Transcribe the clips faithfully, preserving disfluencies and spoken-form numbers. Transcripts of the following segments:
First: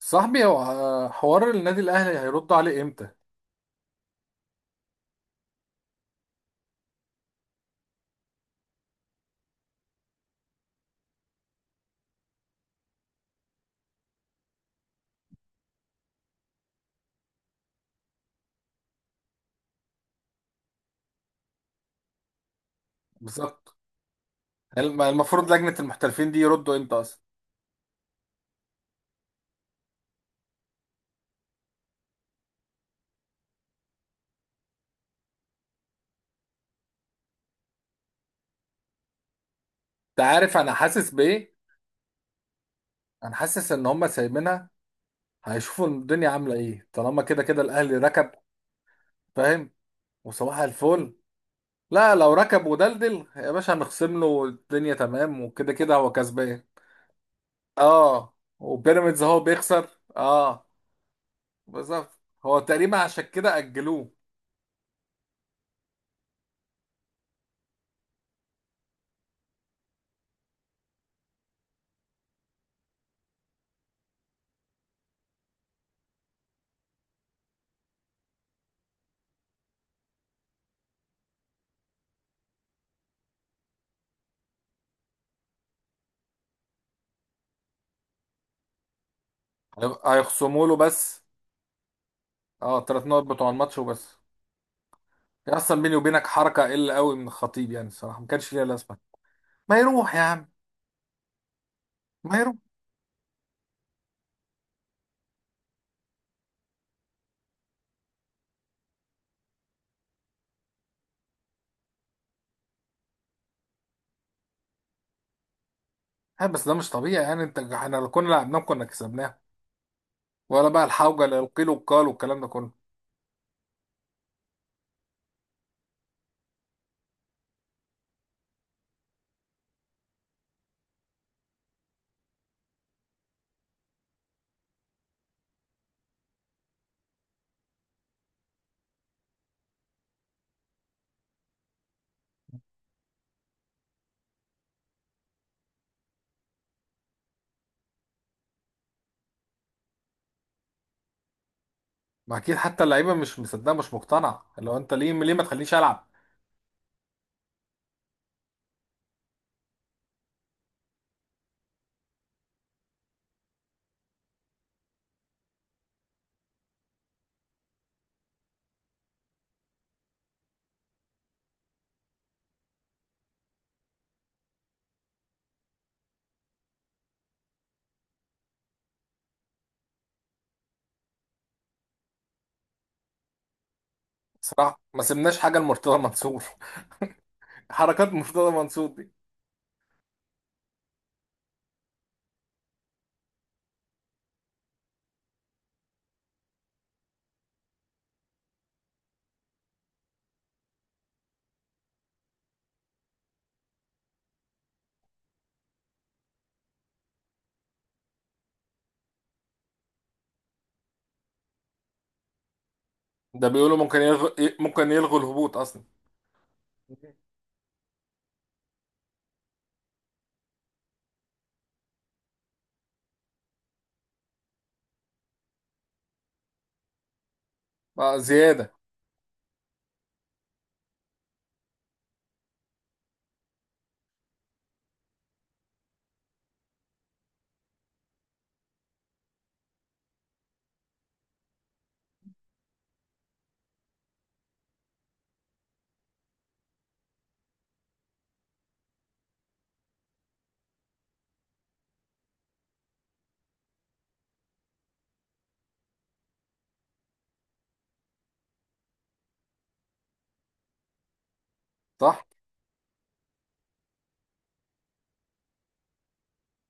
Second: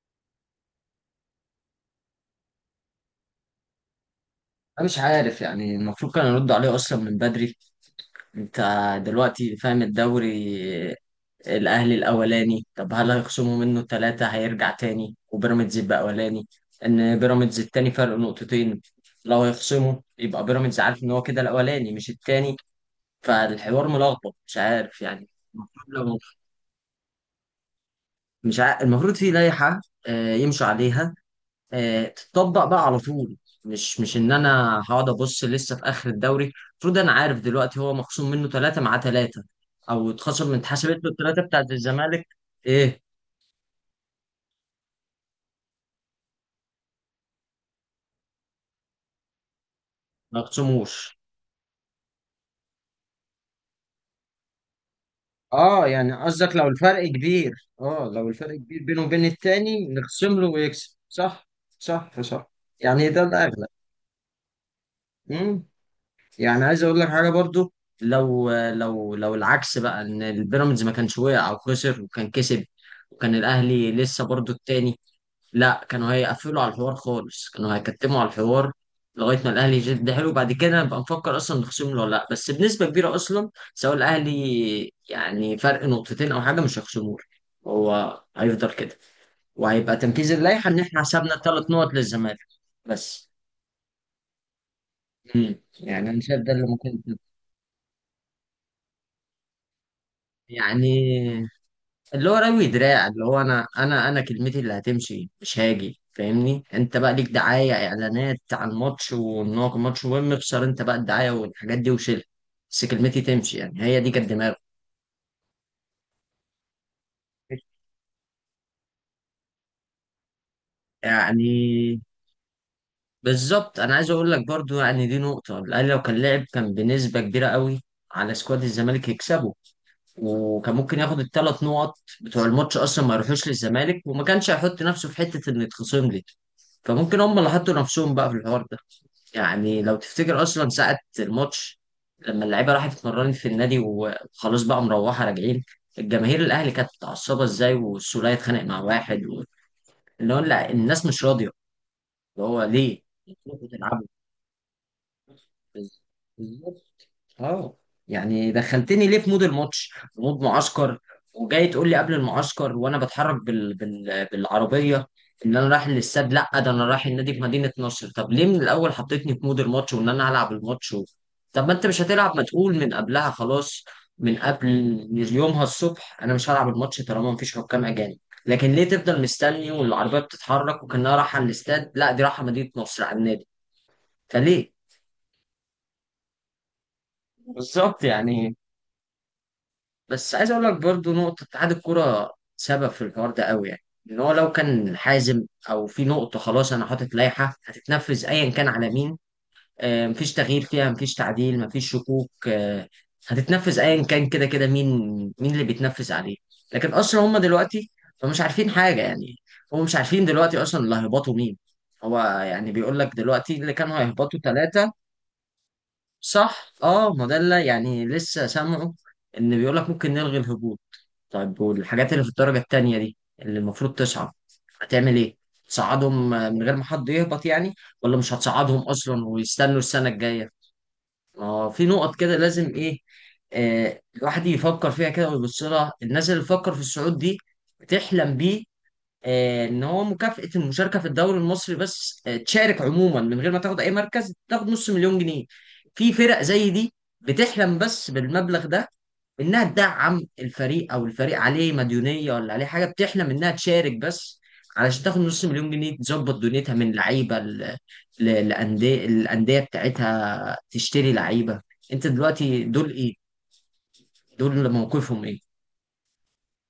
صاحبي هو آه، حوار النادي الاهلي هيردوا عليه امتى؟ انا مش عارف، يعني المفروض كان يرد عليه اصلا من بدري. انت دلوقتي فاهم الدوري؟ الاهلي الاولاني، طب هل هيخصموا منه ثلاثة هيرجع تاني وبيراميدز يبقى اولاني؟ ان بيراميدز التاني فرق نقطتين. لو هيخصموا يبقى بيراميدز عارف ان هو كده الاولاني مش التاني. بالظبط، فالحوار ملخبط، مش يعني الم- عارف يعني. المفروض لجنه المفروض لو، المحترفين دي يردوا امتى اصلا؟ مش عارف، المفروض في لائحة آه، يمشوا عليها، آه، تتطبق بقى على طول. مش مش ان انا هقعد ابص لسه في اخر الدوري، المفروض انا عارف دلوقتي هو مخصوم منه ثلاثه مع ثلاثه، او انت اتخصم عارف من انا اتحسبت له حاسس الثلاثه بايه؟ بتاعت الزمالك. ايه، انا حاسس ان هم سايبينها. هيشوفوا الدنيا عامله ايه، طالما كده كده الاهلي ركب. فاهم؟ ما وصباح الفل. يخصموش. لا، لو ركب ودلدل يا باشا هنخصم له الدنيا، تمام، وكده اه، كده هو يعني قصدك كسبان. لو الفرق كبير. اه لو اه، الفرق كبير بينه وبيراميدز وبين هو التاني بيخسر. نخصم له اه، ويكسب، صح؟ بالظبط، صح صح. هو تقريبا يعني ده عشان كده الاغلب. اجلوه. يعني عايز اقول لك حاجه برضو، لو لو لو العكس بقى ان البيراميدز ما كانش وقع او خسر وكان كسب، وكان الاهلي لسه برضو التاني، لا كانوا هيقفلوا على الحوار خالص، كانوا هيكتموا على الحوار لغايه ما الاهلي يجد حلو، بعد كده نبقى نفكر اصلا نخصم له ولا لا. بس بنسبه كبيره اصلا سواء الاهلي يعني فرق نقطتين او حاجه مش هيخصموه له. هو هيفضل كده، وهيبقى هي- تنفيذ هيخصموا اللائحه له ان احنا بس، حسبنا ثلاث نقط للزمالك اه، تلات نقط بس. بتوع الماتش وبس. يعني مم. اصلا بيني يعني انا وبينك شايف ده حركه اللي ممكن قل قوي يكون. من الخطيب، يعني الصراحه ما كانش ليها لازمه. ما يروح يا عم، يعني اللي هو ما يروح. روي دراع، اللي هو انا انا انا كلمتي اللي هتمشي مش هاجي. فاهمني، انت بقى ليك دعايه اعلانات عن الماتش وان هو كان ماتش مهم، اخسر انت بقى الدعايه والحاجات دي وشيلها، بس كلمتي تمشي. يعني هي دي كانت دماغه. ها، بس ده مش طبيعي يعني، انت احنا لو كنا لعبناه كنا كسبناه، ولا بقى الحوجه اللي القيل يعني والقال والكلام ده كله. بالظبط، انا عايز اقول لك برضو، يعني دي نقطه، الاهلي لو كان لعب كان بنسبه كبيره قوي على سكواد الزمالك يكسبه، وكان ممكن ياخد الثلاث نقط بتوع الماتش اصلا، ما يروحوش للزمالك، وما كانش هيحط نفسه في حته انه يتخصم لي. فممكن هم اللي حطوا نفسهم بقى في الحوار ده. يعني لو تفتكر اصلا ساعه الماتش، لما اللعيبه راحت اتمرنت في النادي وخلاص بقى مروحه راجعين، الجماهير الاهلي كانت متعصبه ازاي، والسوليه اتخانق مع واحد و... اللي هو لا الناس مش راضيه. ما اللي اكيد هو حتى ليه؟ اللعيبه مش مصدقه، مش انتوا مقتنعه، لو انت ليه ليه ما تخلينيش العب؟ بتلعبوا. اه، يعني دخلتني ليه في مود الماتش، في مود معسكر، وجاي تقول لي قبل المعسكر وانا بتحرك بال... بال... بالعربيه ان انا رايح للاستاد، لا ده انا رايح النادي في مدينه نصر. طب ليه من الاول حطيتني في مود الماتش وان انا هلعب الماتش و... طب ما انت مش هتلعب، ما تقول من قبلها خلاص، من قبل، يومها الصبح، انا مش هلعب الماتش طالما مفيش حكام اجانب. لكن ليه تفضل مستني والعربيه بتتحرك وكانها رايحه الاستاد، لا دي رايحه مدينه نصر على النادي. فليه؟ صراحه ما سيبناش حاجه لمرتضى منصور. بالظبط حركات مرتضى يعني. منصور دي. بس عايز اقول لك برضو، نقطة اتحاد الكورة سبب في الحوار ده قوي، يعني ان هو لو كان حازم، او في نقطة خلاص انا حاطط لائحة هتتنفذ ايا كان على مين، آه، مفيش تغيير فيها، مفيش تعديل، مفيش شكوك، آه، هتتنفذ ايا كان كده كده مين، مين اللي بيتنفذ عليه. لكن اصلا هم دلوقتي، هم مش عارفين حاجة يعني، هم مش عارفين دلوقتي اصلا اللي هيهبطوا مين. هو يعني بيقول لك ده دلوقتي اللي بيقولوا كانوا ممكن هيهبطوا يلغي ممكن ثلاثة. يلغوا الهبوط اصلا. صح، اه، ما ده اللي يعني لسه سامعه، ان بيقول لك ممكن نلغي الهبوط. طيب والحاجات اللي في الدرجة التانية دي اللي المفروض تصعد هتعمل ايه؟ تصعدهم آه، من غير ما حد يهبط يعني؟ ولا بقى مش زياده. هتصعدهم اصلا ويستنوا السنة الجاية؟ ما هو في نقط كده لازم ايه. آه الواحد يفكر فيها كده ويبص لها، الناس اللي بتفكر في الصعود دي بتحلم بيه. آه، ان هو مكافأة المشاركة في الدوري المصري بس، آه تشارك عموما من غير ما تاخد اي مركز، تاخد نص مليون جنيه. في فرق زي دي بتحلم بس بالمبلغ ده، انها تدعم الفريق او الفريق عليه مديونيه ولا عليه حاجه. بتحلم انها تشارك بس علشان تاخد نص مليون جنيه، تظبط دنيتها من لعيبه ل- ل- لأندية الأندية بتاعتها، تشتري لعيبة. انت صح. دلوقتي دول ايه، دول موقفهم ايه؟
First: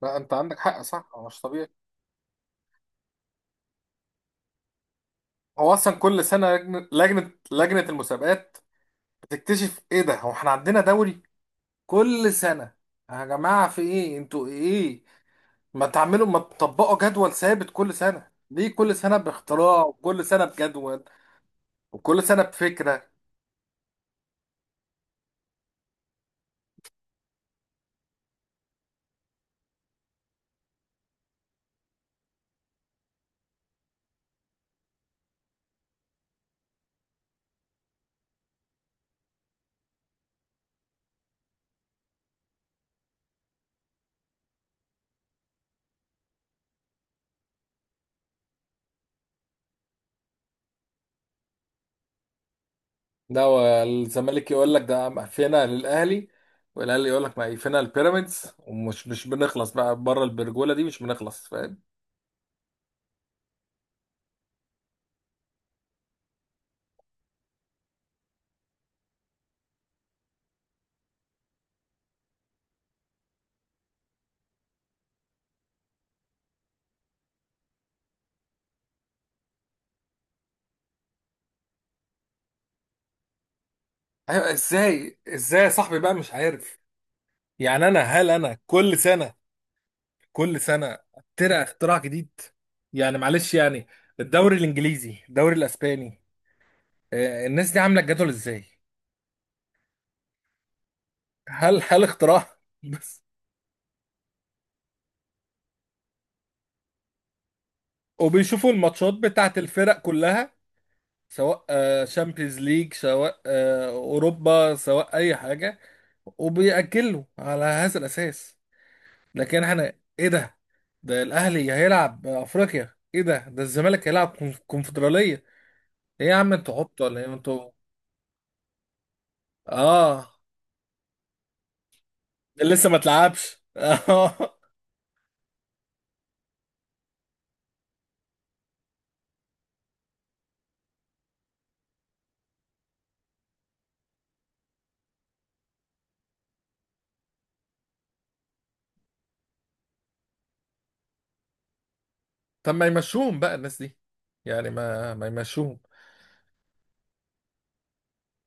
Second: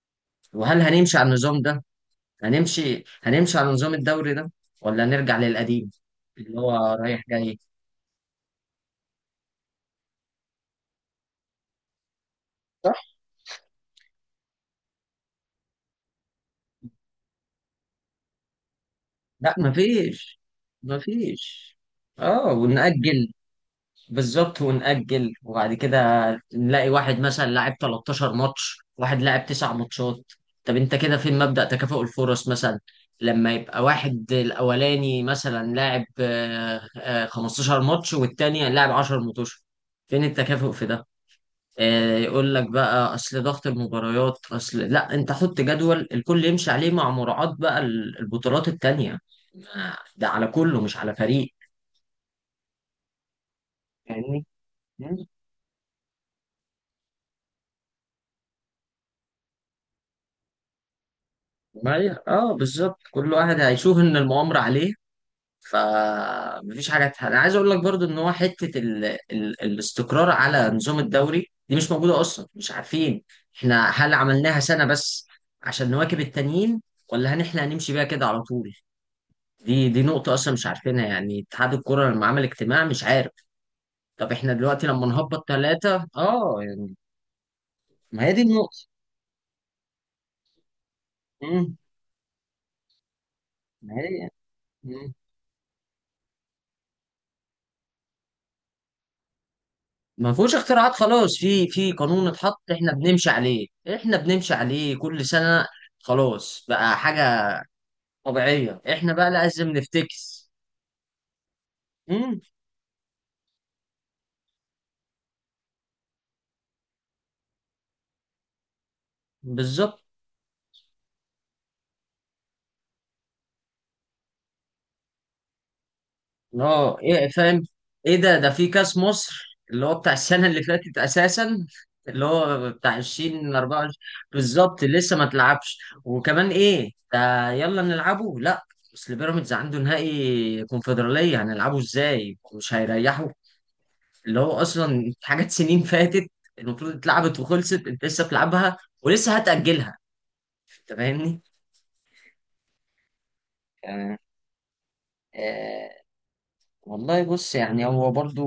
لا، انت عندك حق، وهل صح، هنمشي هو على مش النظام طبيعي. ده؟ هنمشي، هنمشي على نظام الدوري ده، ولا نرجع هو للقديم؟ اصلا كل سنه اللي هو لجنه رايح لجنه جاي. لجنة المسابقات تكتشف ايه؟ ده هو احنا عندنا دوري كل سنة؟ صح. يا جماعة في ايه؟ انتوا ايه؟ ما تعملوا ما تطبقوا جدول ثابت كل سنة، ليه كل سنة لا، باختراع، وكل مفيش، سنة بجدول، مفيش. وكل سنة اه، بفكرة؟ ونأجل. بالظبط، ونأجل، وبعد كده نلاقي واحد مثلا لاعب تلتاشر ماتش، واحد لاعب تسع ماتشات. طب انت كده فين مبدأ تكافؤ الفرص مثلا؟ لما يبقى واحد الأولاني مثلا لاعب آه، آه، خمسة عشر ماتش، والتاني لاعب عشر ماتش، فين التكافؤ في ده؟ آه، يقول لك بقى أصل ضغط المباريات، أصل لا، انت حط جدول الكل يمشي عليه، مع مراعاة بقى البطولات التانية، ده على كله مش على فريق. ده هو فاهمني؟ الزمالك يقول لك ده مقفلة للأهلي، والأهلي يقول لك مقفلة للبيراميدز، ومش مش بنخلص بقى، بره البرجولة دي مش بنخلص، فاهم؟ ما ي-، اه بالظبط، كل واحد هيشوف ان المؤامره عليه. فمفيش حاجه تح-، انا عايز اقول لك برضو ان هو حته ال... ال... الاستقرار على نظام الدوري دي مش موجوده اصلا، مش عارفين احنا هل عملناها سنه بس عشان نواكب التانيين، ولا هن احنا هنمشي بيها كده على طول. دي دي نقطه اصلا مش عارفينها. يعني اتحاد الكره لما عمل اجتماع مش عارف. طب ايوه، احنا دلوقتي لما ازاي نهبط ازاي يا صاحبي ثلاثه بقى، مش اه عارف. يعني. يعني انا ما هل هي دي انا النقطه. كل سنة، كل سنه اخترع امم اختراع جديد؟ يعني معلش يعني، ما هي. الدوري مم. الانجليزي، الدوري الاسباني، آه، الناس دي عامله الجدول ازاي؟ ما فيهوش اختراعات خلاص، في هل في هل قانون اختراع؟ اتحط احنا بس. بنمشي عليه، احنا بنمشي عليه كل سنة، خلاص بقى حاجة وبيشوفوا طبيعية، احنا الماتشات بقى بتاعت لازم الفرق نفتكس. كلها، سواء امم شامبيونز ليج، سواء آه، اوروبا، سواء اي حاجه، وبيأجلوا على هذا الأساس. لكن احنا، بالظبط. ايه ده ده الأهلي هيلعب أفريقيا؟ ايه ده ده الزمالك هيلعب كونف- كونفدرالية؟ ايه يا عم، انتوا اه، عبط ولا ايه ايه فاهم. انتوا؟ ايه ده؟ ده في كاس مصر اللي هو بتاع اه، السنة اللي فاتت اساسا، اللي هو لسه ما بتاع اتلعبش. الفين واربعه وعشرين. بالظبط، لسه ما تلعبش وكمان ايه ده يلا نلعبه. لا، اصل بيراميدز عنده نهائي كونفدرالية، هنلعبه ازاي؟ مش هيريحوا. اللي هو اصلا في حاجات سنين فاتت المفروض اتلعبت وخلصت، انت لسه بتلعبها ولسه هتأجلها. انت فاهمني؟ طب ما يمشوهم بقى الناس دي، يعني، يعني ما ما يمشوهم. آه والله بص، يعني هو برضو،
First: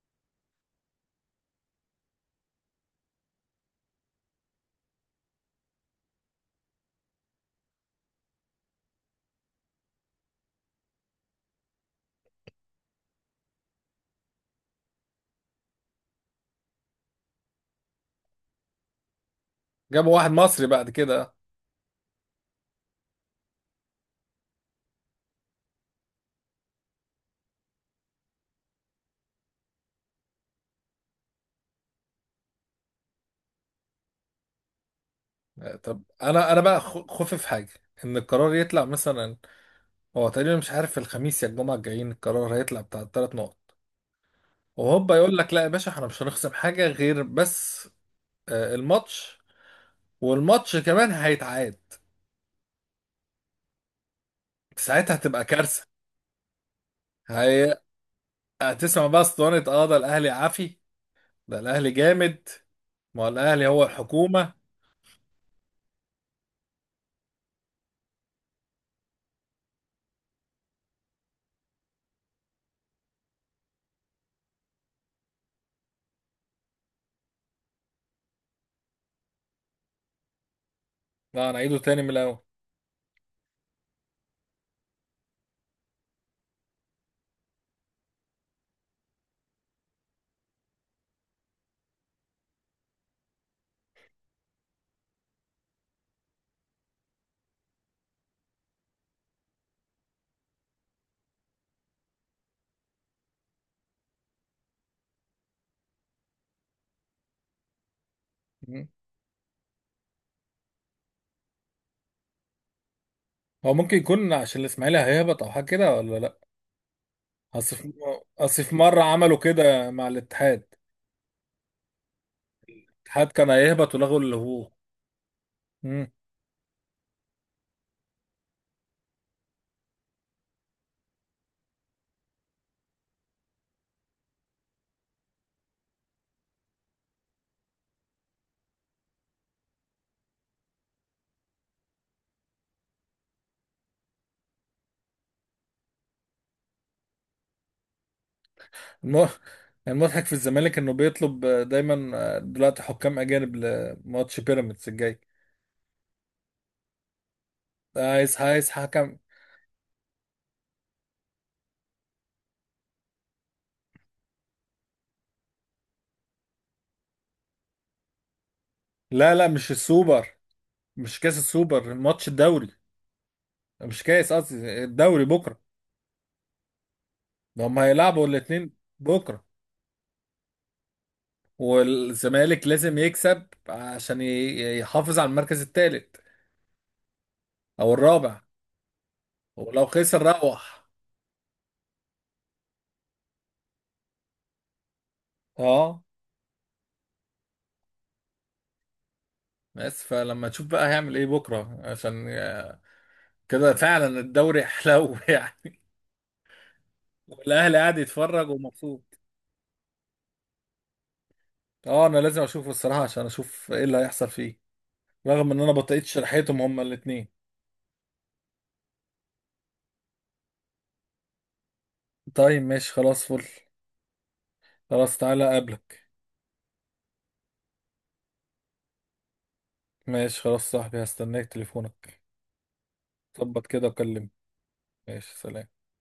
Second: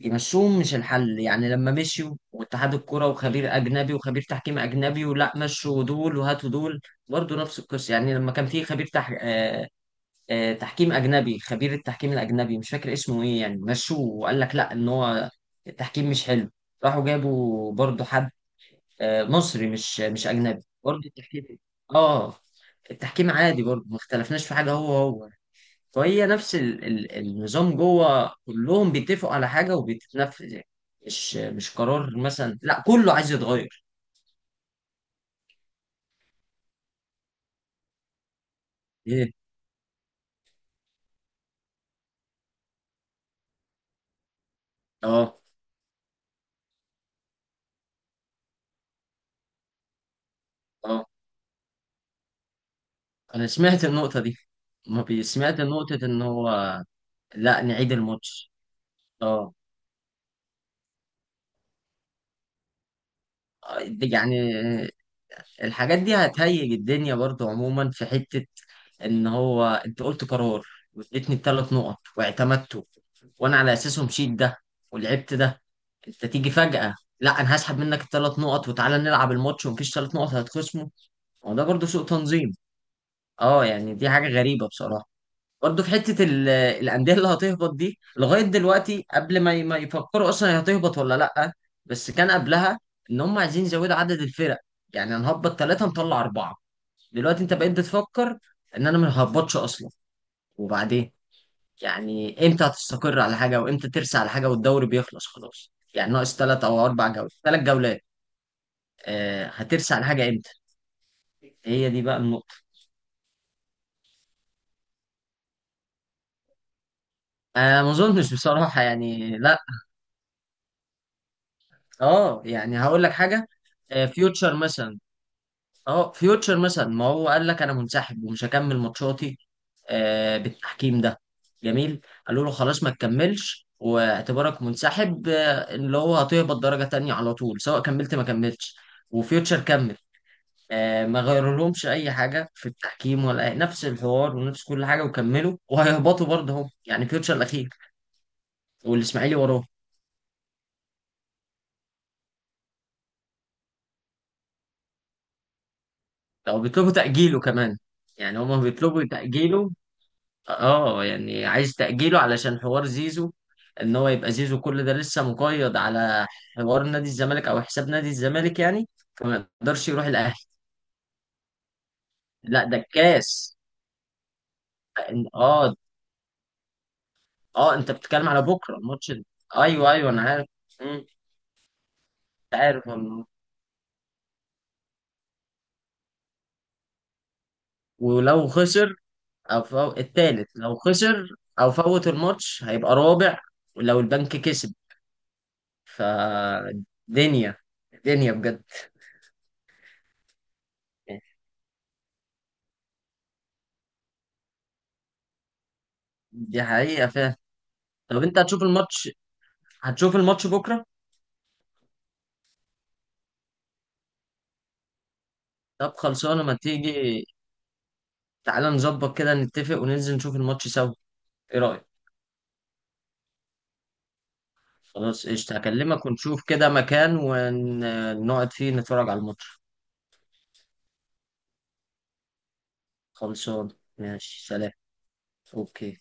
يمشوهم مش الحل، يعني لما مشيوا واتحاد الكرة وخبير أجنبي وخبير تحكيم أجنبي، ولا مشوا دول وهاتوا دول، برضو نفس القصة. يعني لما كان في خبير تح...، آه... آه... تحكيم أجنبي، خبير التحكيم الأجنبي مش فاكر اسمه إيه يعني، مشوه وقال لك لا إن هو التحكيم مش حلو، راحوا جابوا برضو حد آه، مصري، مش جابوا مش واحد اجنبي، مصري بعد برضه كده. التحكيم. اه، التحكيم عادي برضه، ما اختلفناش في حاجه، هو هو. فهي نفس ال... ال... النظام، جوه كلهم بيتفقوا على حاجه وبتتنفذ يعني، مش مش قرار مثلا، لا كله عايز يتغير. طب انا انا بقى، خ- خوفي في حاجه، ان القرار يطلع ايه. مثلا. هو تقريبا مش عارف الخميس يا الجمعه الجايين، القرار هيطلع بتاع الثلاث نقط، وهوبا يقول اه. لك لا يا باشا، احنا مش هنخصم حاجه غير بس آه، الماتش، والماتش اه كمان هيتعاد. انا سمعت النقطه دي. ما ساعتها بي-، هتبقى سمعت كارثه. نقطه ان هو، لا هي... نعيد الماتش. هتسمع بقى اه، اسطوانه، اه، ده الاهلي عافي، ده الاهلي جامد، ما هو الاهلي هو دي-، يعني الحكومه. الحاجات دي هتهيج الدنيا برضه عموما. في حته ان هو انت قلت قرار، واديتني بثلاث نقط واعتمدته، وانا على اساسه مشيت ده ولعبت ده. انت تيجي فجأة، لا انا هسحب منك الثلاث نقط وتعالى نلعب الماتش ومفيش ثلاث نقط هتخصمه. لا، هو انا ده اعيده برضه تاني سوء من الاول. تنظيم. اه يعني دي حاجة غريبة بصراحة. برضه في حتة ال- الأندية اللي هتهبط دي، لغاية دلوقتي قبل ما ي- ما يفكروا أصلا هي هتهبط ولا لأ. بس كان قبلها إن هم عايزين يزودوا عدد الفرق، يعني هنهبط ثلاثة نطلع أربعة. دلوقتي أنت بقيت بتفكر إن أنا ما هبطش أصلا. وبعدين يعني امتى هتستقر على حاجه، وامتى ترسى على حاجه، والدوري بيخلص خلاص، يعني ناقص ثلاث او اربع جولات، ثلاث جولات. مم. آه هترسى على حاجه امتى؟ هي دي بقى النقطه. هو ممكن يكون عشان الاسماعيلي هيهبط او حاجه كده، ولا لا. اصل انا ما في اظنش اصل في بصراحه، مره عملوا يعني لا. كده مع الاتحاد. اه يعني هقول لك الاتحاد حاجه، كان هيهبط آه ولغوا اللي فيوتشر هو. مثلا. مم. اه فيوتشر مثلا، ما هو قال لك انا منسحب ومش هكمل ماتشاتي آه بالتحكيم ده. جميل، قالوا له خلاص ما تكملش واعتبارك منسحب، آه، اللي هو هتهبط درجه تانية على طول سواء كملت ما كملتش. وفيوتشر كمل، آه، ما غيرولهمش اي حاجه في التحكيم ولا أي... نفس الحوار ونفس كل حاجه، وكملوا وهيهبطوا برضه هم، يعني فيوتشر الاخير الم- والاسماعيلي وراه. المضحك في الزمالك انه بيطلب دايما دلوقتي حكام اجانب لماتش بيراميدز الجاي. لو بيطلبوا تاجيله كمان. عايز يعني هما عايز بيطلبوا حكم. تاجيله. اه يعني عايز تاجيله علشان حوار زيزو، ان هو يبقى زيزو كل ده لسه مقيد على حوار نادي الزمالك او حساب نادي الزمالك يعني، لا لا، فما مش يقدرش يروح الاهلي. السوبر، مش كاس السوبر، الماتش لا الدوري، ده الكاس. مش كاس، قصدي الدوري بكره. اه. ده اه هم انت هيلعبوا بتتكلم على الاتنين بكره الماتش ده. بكره. ايوه ايوه انا عارف. مم، انت والزمالك عارف. لازم يكسب عشان ي- يحافظ على المركز الثالث او الرابع. ولو خسر، او ولو فو...، خسر التالت روح. لو خسر او فوت الماتش هيبقى رابع، ولو البنك كسب. اه. فدنيا، دنيا بجد. بس فلما تشوف بقى هيعمل ايه بكره، عشان آه، كده فعلا الدوري حلو. يعني، دي حقيقة فعلا. والاهلي قاعد طب انت يتفرج هتشوف ومبسوط. الماتش؟ هتشوف الماتش بكرة؟ اه، انا لازم اشوفه الصراحه، عشان اشوف ايه اللي هيحصل فيه، رغم ان انا طب بطئت خلصانة، ما شرحتهم هما تيجي الاثنين. تعالى نظبط كده، نتفق وننزل نشوف الماتش سوا. ايه رأيك؟ طيب ماشي، خلاص، فل، خلاص خلاص تعالى قشطة، هكلمك اقابلك. ونشوف كده مكان ونقعد فيه نتفرج على الماتش. ماشي خلاص صاحبي، هستناك تليفونك. ظبط خلصانة، كده وكلمني. ماشي، سلام. ماشي، سلام. اوكي.